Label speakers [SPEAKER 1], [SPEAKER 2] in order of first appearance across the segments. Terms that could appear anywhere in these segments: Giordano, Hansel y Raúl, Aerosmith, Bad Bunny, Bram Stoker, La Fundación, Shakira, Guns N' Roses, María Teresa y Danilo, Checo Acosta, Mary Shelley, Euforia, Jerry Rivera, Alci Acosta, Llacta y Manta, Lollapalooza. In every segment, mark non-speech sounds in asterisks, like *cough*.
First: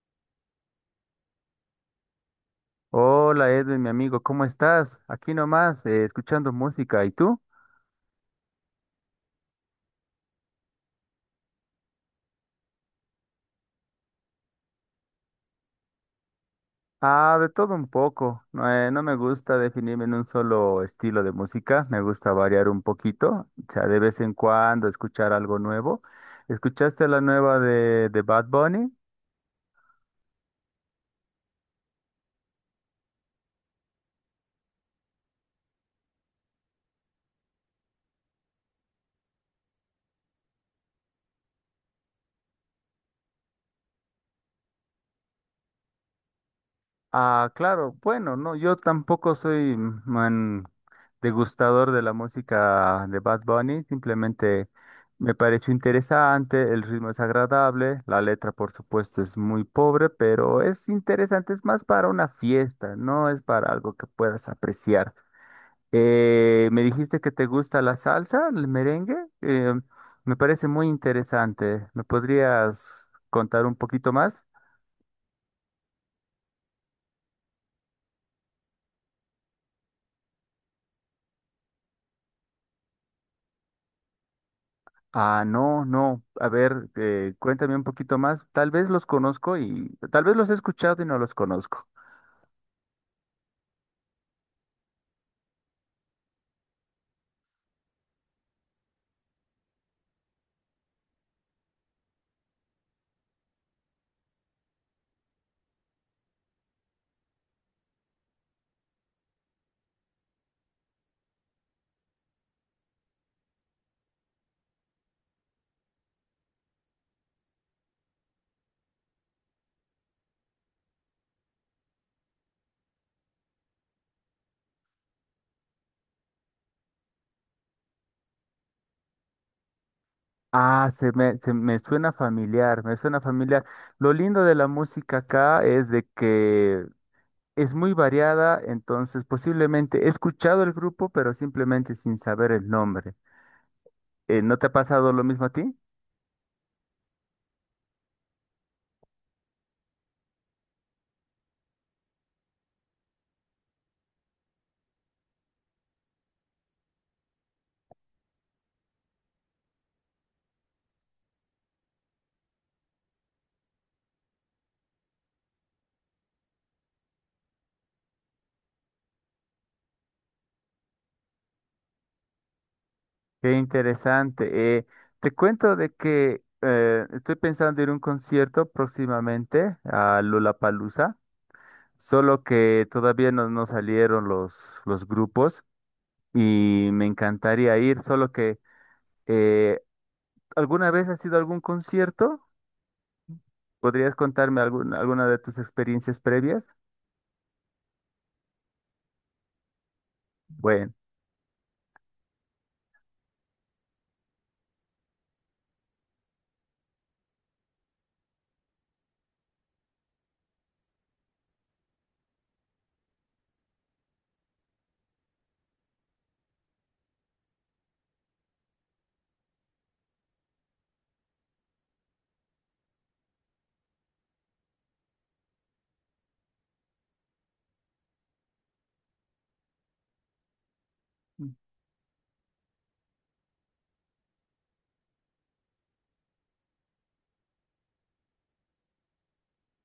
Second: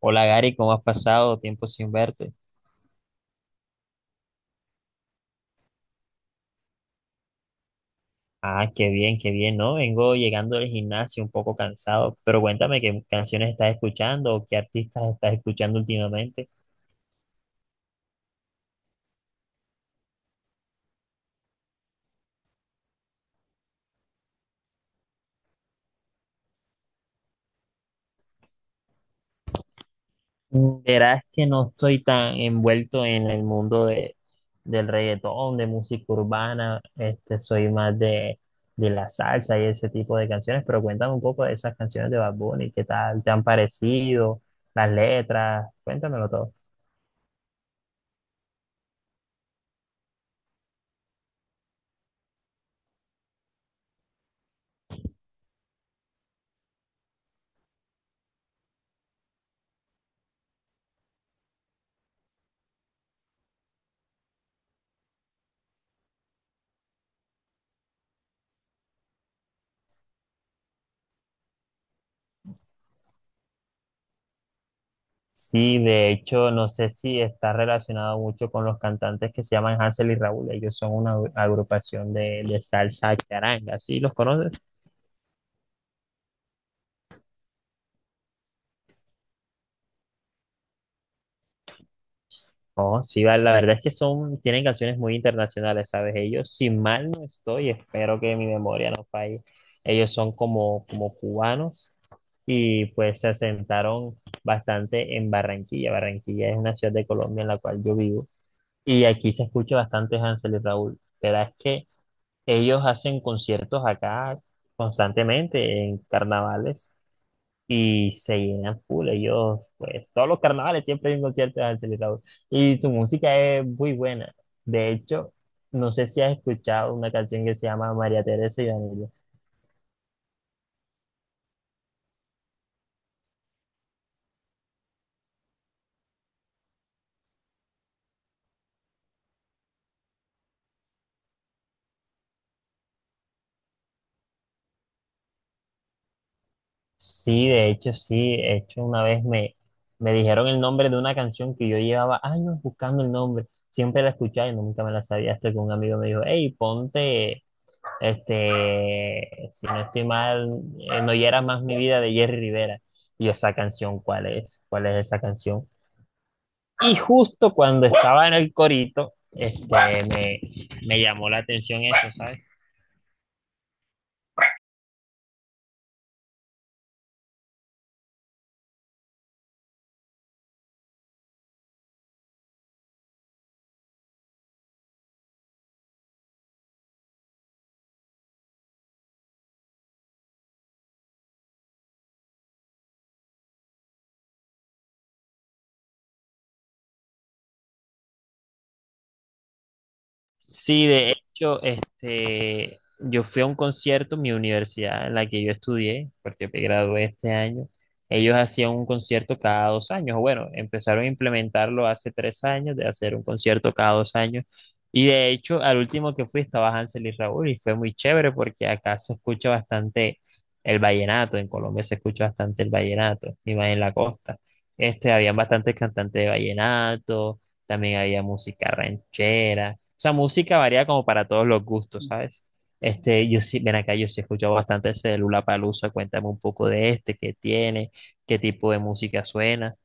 [SPEAKER 1] Hola Gary, ¿cómo has pasado? Tiempo sin verte.
[SPEAKER 2] Hola Edwin, mi amigo, ¿cómo estás? Aquí nomás, escuchando música. ¿Y tú?
[SPEAKER 1] Ah, qué bien, ¿no? Vengo llegando del gimnasio un poco cansado, pero cuéntame qué canciones estás escuchando o qué artistas estás escuchando últimamente.
[SPEAKER 2] Ah, de todo un poco. No, no me gusta definirme en un solo estilo de música. Me gusta variar un poquito. O sea, de vez en cuando escuchar algo nuevo. ¿Escuchaste la nueva de Bad Bunny?
[SPEAKER 1] Verás que no estoy tan envuelto en el mundo del reggaetón, de música urbana, este, soy más de la salsa y ese tipo de canciones, pero cuéntame un poco de esas canciones de Bad Bunny, ¿qué tal te han parecido? Las letras, cuéntamelo todo.
[SPEAKER 2] Ah, claro, bueno, no, yo tampoco soy man degustador de la música de Bad Bunny, simplemente me pareció interesante, el ritmo es agradable, la letra por supuesto es muy pobre, pero es interesante, es más para una fiesta, no es para algo que puedas apreciar. Me dijiste que te gusta la salsa, el merengue, eh, me parece muy interesante, ¿me podrías contar un poquito más?
[SPEAKER 1] Sí, de hecho, no sé si está relacionado mucho con los cantantes que se llaman Hansel y Raúl. Ellos son una agrupación de salsa charanga. ¿Sí los conoces?
[SPEAKER 2] Ah, no, no. A ver, cuéntame un poquito más. Tal vez los conozco y tal vez los he escuchado y no los conozco.
[SPEAKER 1] Oh, sí, la verdad es que son, tienen canciones muy internacionales, ¿sabes? Ellos, si mal no estoy, espero que mi memoria no falle. Ellos son como, como cubanos y pues se asentaron bastante en Barranquilla. Barranquilla es una ciudad de Colombia en la cual yo vivo y aquí se escucha bastante Hansel y Raúl. Pero es que ellos hacen conciertos acá constantemente en carnavales y se llenan full. Ellos, pues, todos los carnavales siempre hay un concierto de Hansel y Raúl. Y su música es muy buena. De hecho, no sé si has escuchado una canción que se llama María Teresa y Danilo.
[SPEAKER 2] Ah, se me suena familiar, me suena familiar. Lo lindo de la música acá es de que es muy variada, entonces posiblemente he escuchado el grupo, pero simplemente sin saber el nombre. ¿No te ha pasado lo mismo a ti?
[SPEAKER 1] Sí. De hecho, una me dijeron el nombre de una canción que yo llevaba años buscando el nombre. Siempre la escuchaba y nunca me la sabía hasta que un amigo me dijo, hey, ponte. Este, si no estoy mal, No hiera más mi vida de Jerry Rivera. Y yo, esa canción, ¿cuál es? ¿Cuál es esa canción? Y justo cuando estaba en el corito, este, me llamó la atención eso, ¿sabes?
[SPEAKER 2] Qué interesante. Te cuento de que estoy pensando ir a un concierto próximamente a Lollapalooza, solo que todavía no salieron los grupos y me encantaría ir, solo que eh, ¿alguna vez has ido a algún concierto? ¿Podrías contarme alguna de tus experiencias previas?
[SPEAKER 1] Sí,
[SPEAKER 2] Bueno.
[SPEAKER 1] de hecho, este, yo fui a un concierto en mi universidad en la que yo estudié, porque me gradué este año. Ellos hacían un concierto cada dos años. O bueno, empezaron a implementarlo hace tres años, de hacer un concierto cada dos años. Y de hecho, al último que fui estaba Hansel y Raúl y fue muy chévere porque acá se escucha bastante el vallenato. En Colombia se escucha bastante el vallenato, y más en la costa. Este, habían bastantes cantantes de vallenato, también había música ranchera, o sea, música varía como para todos los gustos, ¿sabes? Este, yo sí, ven acá, yo sí he escuchado bastante ese de Lollapalooza, cuéntame un poco de este, qué tiene, qué tipo de música suena.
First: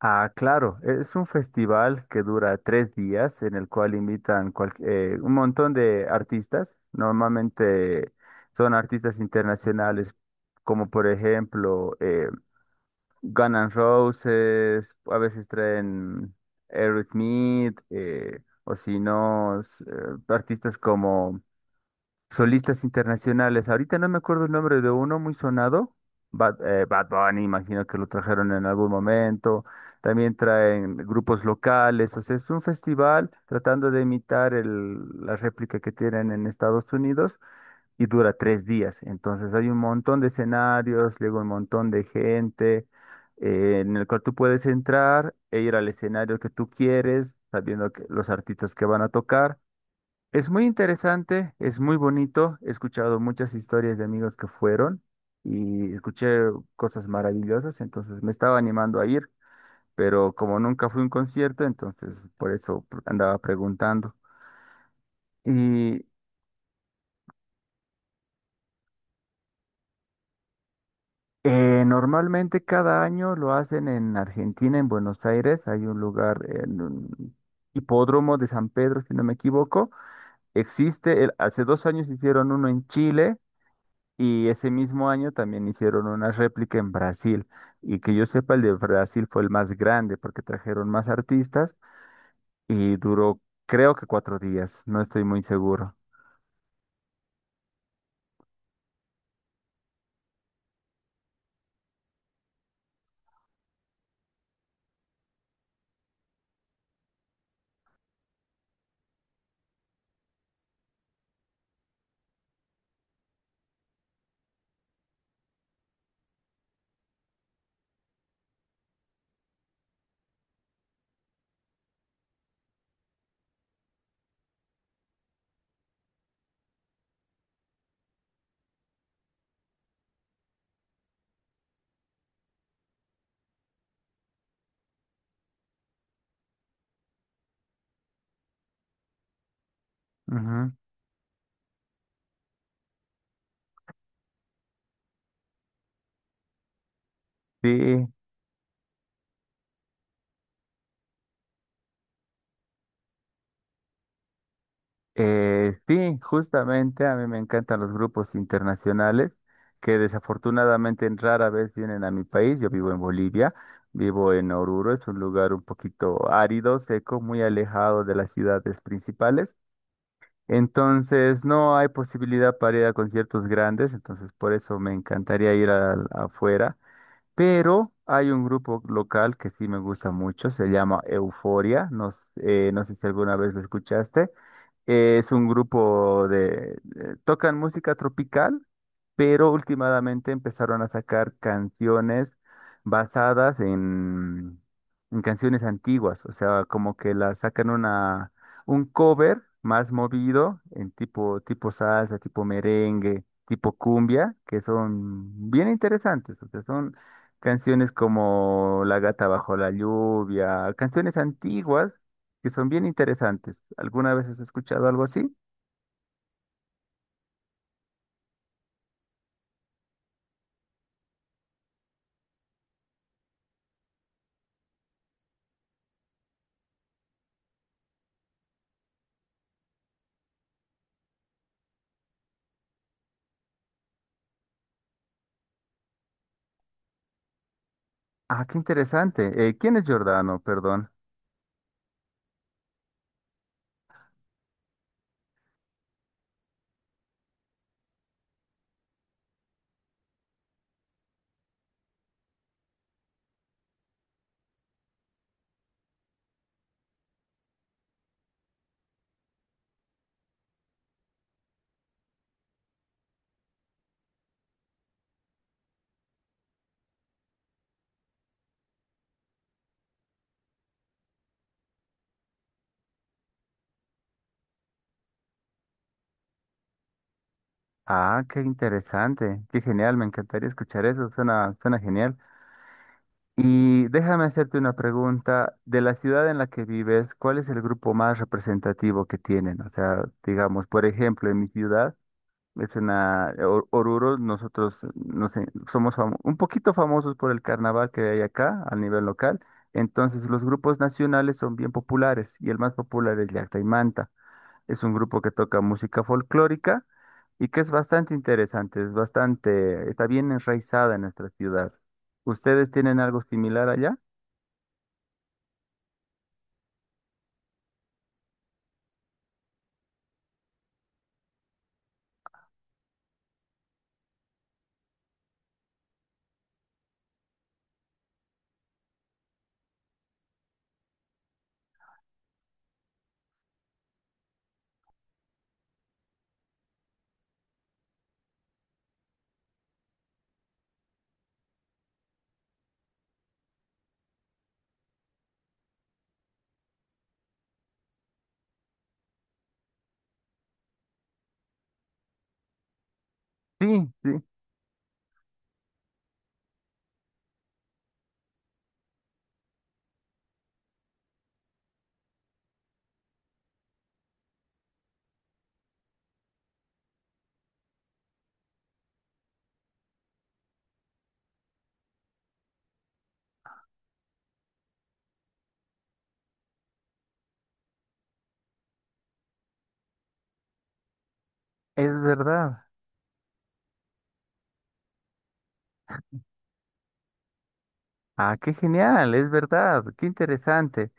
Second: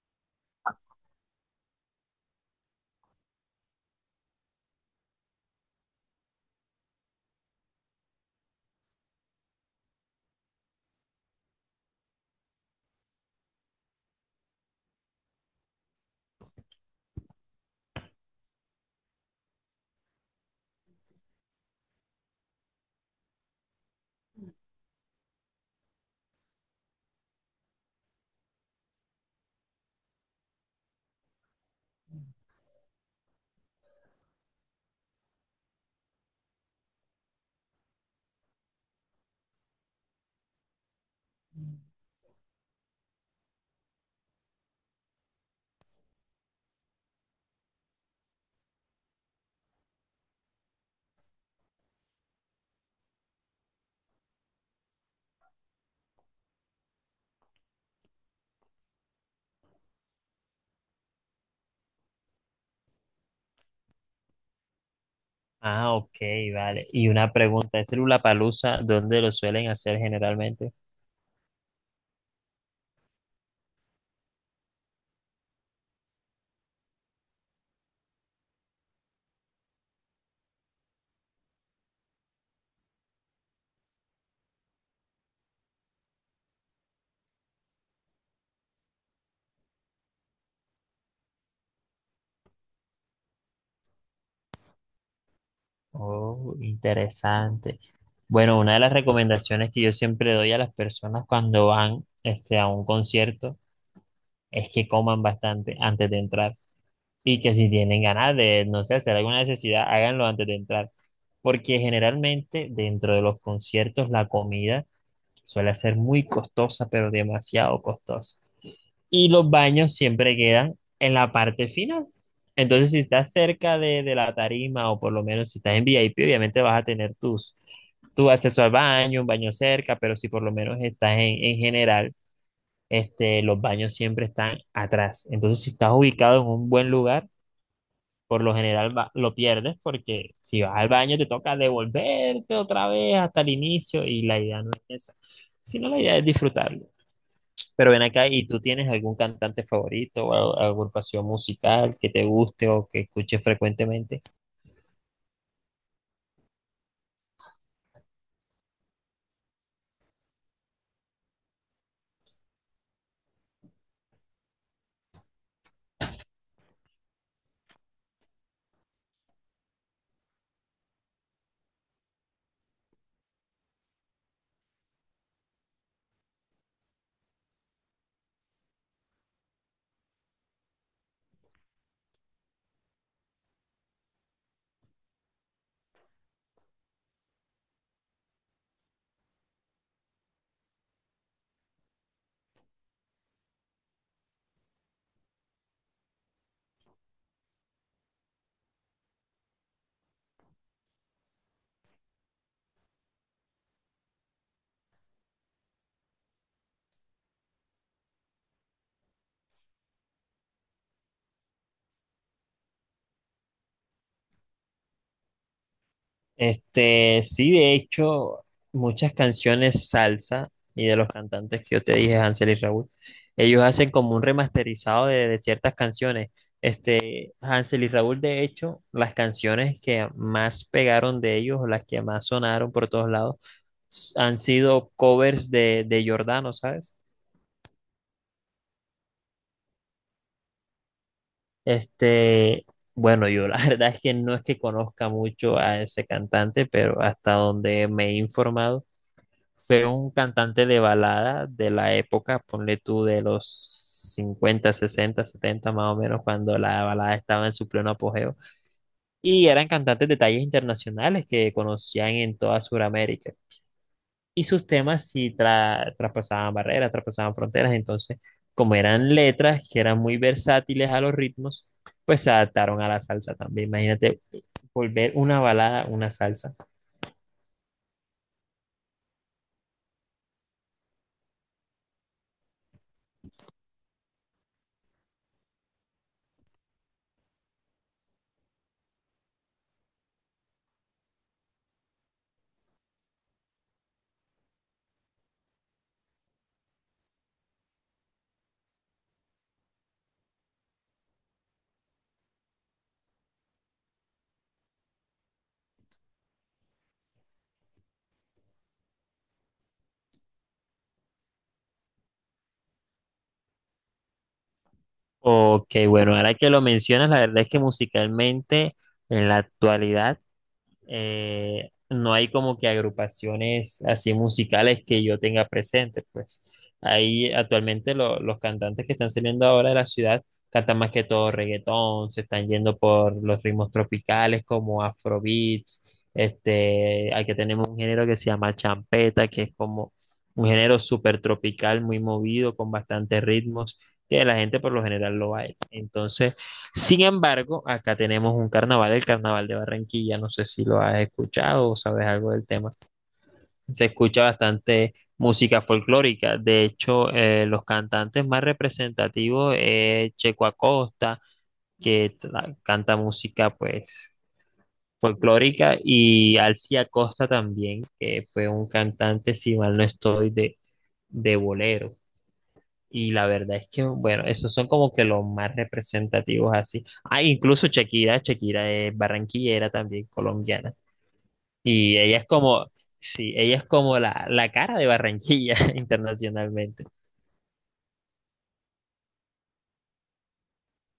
[SPEAKER 2] Ah, claro, es un festival que dura 3 días en el cual invitan un montón de artistas. Normalmente son artistas internacionales como por ejemplo Guns N' Roses, a veces traen Aerosmith, o si no, artistas como solistas internacionales. Ahorita no me acuerdo el nombre de uno muy sonado. Bad Bunny, imagino que lo trajeron en algún momento. También traen grupos locales. O sea, es un festival tratando de imitar la réplica que tienen en Estados Unidos y dura 3 días. Entonces hay un montón de escenarios, luego un montón de gente, en el cual tú puedes entrar e ir al escenario que tú quieres, sabiendo que los artistas que van a tocar es muy interesante, es muy bonito. He escuchado muchas historias de amigos que fueron y escuché cosas maravillosas, entonces me estaba animando a ir, pero como nunca fui a un concierto, entonces por eso andaba preguntando.
[SPEAKER 1] Ah,
[SPEAKER 2] Y
[SPEAKER 1] ok, vale. Y una pregunta, ¿ese Lollapalooza dónde lo suelen hacer generalmente?
[SPEAKER 2] normalmente cada año lo hacen en Argentina, en Buenos Aires. Hay un lugar en un hipódromo de San Pedro, si no me equivoco. Existe, hace 2 años hicieron uno en Chile. Y ese mismo año también hicieron una réplica en Brasil. Y que yo sepa, el de Brasil fue el más grande porque trajeron más artistas y duró, creo que 4 días, no estoy muy seguro.
[SPEAKER 1] Oh, interesante. Bueno, una de las recomendaciones que yo siempre doy a las personas cuando van este, a un concierto es que coman bastante antes de entrar y que si tienen ganas de, no sé, hacer alguna necesidad, háganlo antes de entrar. Porque generalmente dentro de los conciertos la comida suele ser muy costosa, pero demasiado costosa y los baños siempre quedan en la parte final. Entonces, si estás cerca de la tarima o por lo menos si estás en VIP, obviamente vas a tener tu acceso al baño, un baño cerca, pero si por lo menos estás en general, este, los baños siempre están atrás. Entonces, si estás ubicado en un buen lugar, por lo general lo pierdes porque si
[SPEAKER 2] Ujú.
[SPEAKER 1] vas al baño te toca devolverte otra vez hasta el inicio y la idea no es esa, sino la idea es disfrutar. Pero ven
[SPEAKER 2] Sí,
[SPEAKER 1] acá, ¿y tú tienes algún cantante favorito o agrupación musical que te guste o que escuches frecuentemente?
[SPEAKER 2] sí, justamente a mí me encantan los grupos internacionales que desafortunadamente rara vez vienen a mi país. Yo vivo en Bolivia, vivo en Oruro, es un lugar un poquito árido, seco, muy alejado de las ciudades principales. Entonces, no hay posibilidad para ir a conciertos grandes, entonces por eso me encantaría ir afuera. Pero hay un grupo local que sí me gusta mucho, se llama Euforia, no, no sé si alguna vez lo escuchaste. Es un grupo de... tocan música tropical, pero últimamente empezaron a sacar canciones basadas en canciones antiguas, o sea, como que las sacan un cover más movido, en tipo, tipo salsa, tipo merengue, tipo cumbia, que son bien interesantes, o sea, son... Canciones como La gata bajo la lluvia, canciones antiguas que son bien interesantes. ¿Alguna vez has escuchado algo así?
[SPEAKER 1] Este, sí, de hecho, muchas canciones salsa y de los cantantes que yo te dije, Hansel y Raúl, ellos hacen como un remasterizado de ciertas canciones. Este, Hansel y Raúl, de hecho, las canciones que más pegaron de ellos, o las que más sonaron por todos lados, han sido covers de Giordano, ¿sabes?
[SPEAKER 2] Ah, qué interesante. ¿Quién es Giordano? Perdón.
[SPEAKER 1] Este, bueno, yo la *laughs* verdad es que no es que conozca mucho a ese cantante, pero hasta donde me he informado, fue un cantante de balada de la época, ponle tú de los 50, 60, 70, más o menos, cuando la balada estaba en su pleno apogeo. Y eran cantantes de tallas internacionales que conocían en toda Sudamérica y sus temas sí traspasaban barreras, traspasaban fronteras. Entonces, como eran letras que eran muy versátiles a los ritmos, pues se adaptaron a la salsa también. Imagínate volver una balada una salsa.
[SPEAKER 2] Ah, qué interesante. Qué genial. Me encantaría escuchar eso. Suena, suena genial. Y déjame hacerte una pregunta. De la ciudad en la que vives, ¿cuál es el grupo más representativo que tienen? O sea, digamos, por ejemplo, en mi ciudad. Es una, Oruro, nosotros no sé, un poquito famosos por el carnaval que hay acá a nivel local. Entonces, los grupos nacionales son bien populares y el más popular es Llacta y Manta. Es un grupo que toca música folclórica y que es bastante interesante, es bastante, está bien enraizada en nuestra ciudad. ¿Ustedes tienen algo similar allá?
[SPEAKER 1] Ok, bueno, ahora que lo mencionas, la verdad es que musicalmente en la actualidad no hay como que agrupaciones así musicales que yo tenga presente, pues. Ahí actualmente los cantantes que están saliendo ahora de la ciudad cantan más que todo reggaetón, se están yendo por los ritmos tropicales como afrobeats, este, aquí tenemos un género que se llama champeta, que es como un género súper tropical, muy movido, con bastantes ritmos, que la gente por lo general lo baila. Entonces, sin embargo, acá tenemos un carnaval, el Carnaval de Barranquilla, no sé si lo has escuchado o sabes algo del tema.
[SPEAKER 2] Sí,
[SPEAKER 1] Se
[SPEAKER 2] sí,
[SPEAKER 1] escucha bastante música folclórica, de hecho, los cantantes más representativos es Checo Acosta, que canta música pues folclórica, y Alci Acosta también, que fue un cantante, si mal no estoy, de bolero. Y la verdad es que, bueno, esos son como que los más representativos así. Ah, incluso Shakira, Shakira es barranquillera también, colombiana.
[SPEAKER 2] es
[SPEAKER 1] Y ella es
[SPEAKER 2] verdad.
[SPEAKER 1] como, sí, ella es como la cara de Barranquilla *laughs* internacionalmente.
[SPEAKER 2] Ah, qué genial, es verdad, qué interesante.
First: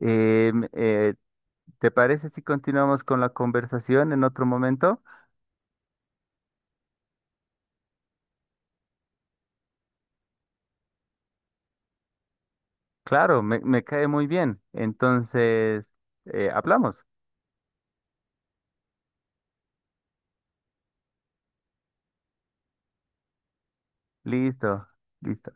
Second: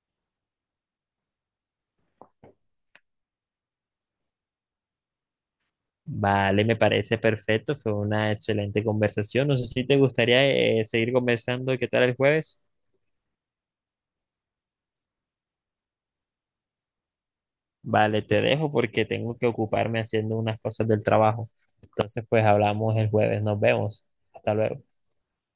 [SPEAKER 2] Em, Eh, ¿Te parece si continuamos con la conversación en otro momento?
[SPEAKER 1] Vale, me parece perfecto, fue una excelente conversación. No sé si te gustaría seguir conversando, ¿qué tal el jueves?
[SPEAKER 2] Claro, me cae muy bien. Entonces, hablamos.
[SPEAKER 1] Vale, te dejo porque tengo que ocuparme haciendo unas cosas del trabajo. Entonces, pues hablamos el jueves, nos vemos. Hasta luego.
[SPEAKER 2] Listo, listo.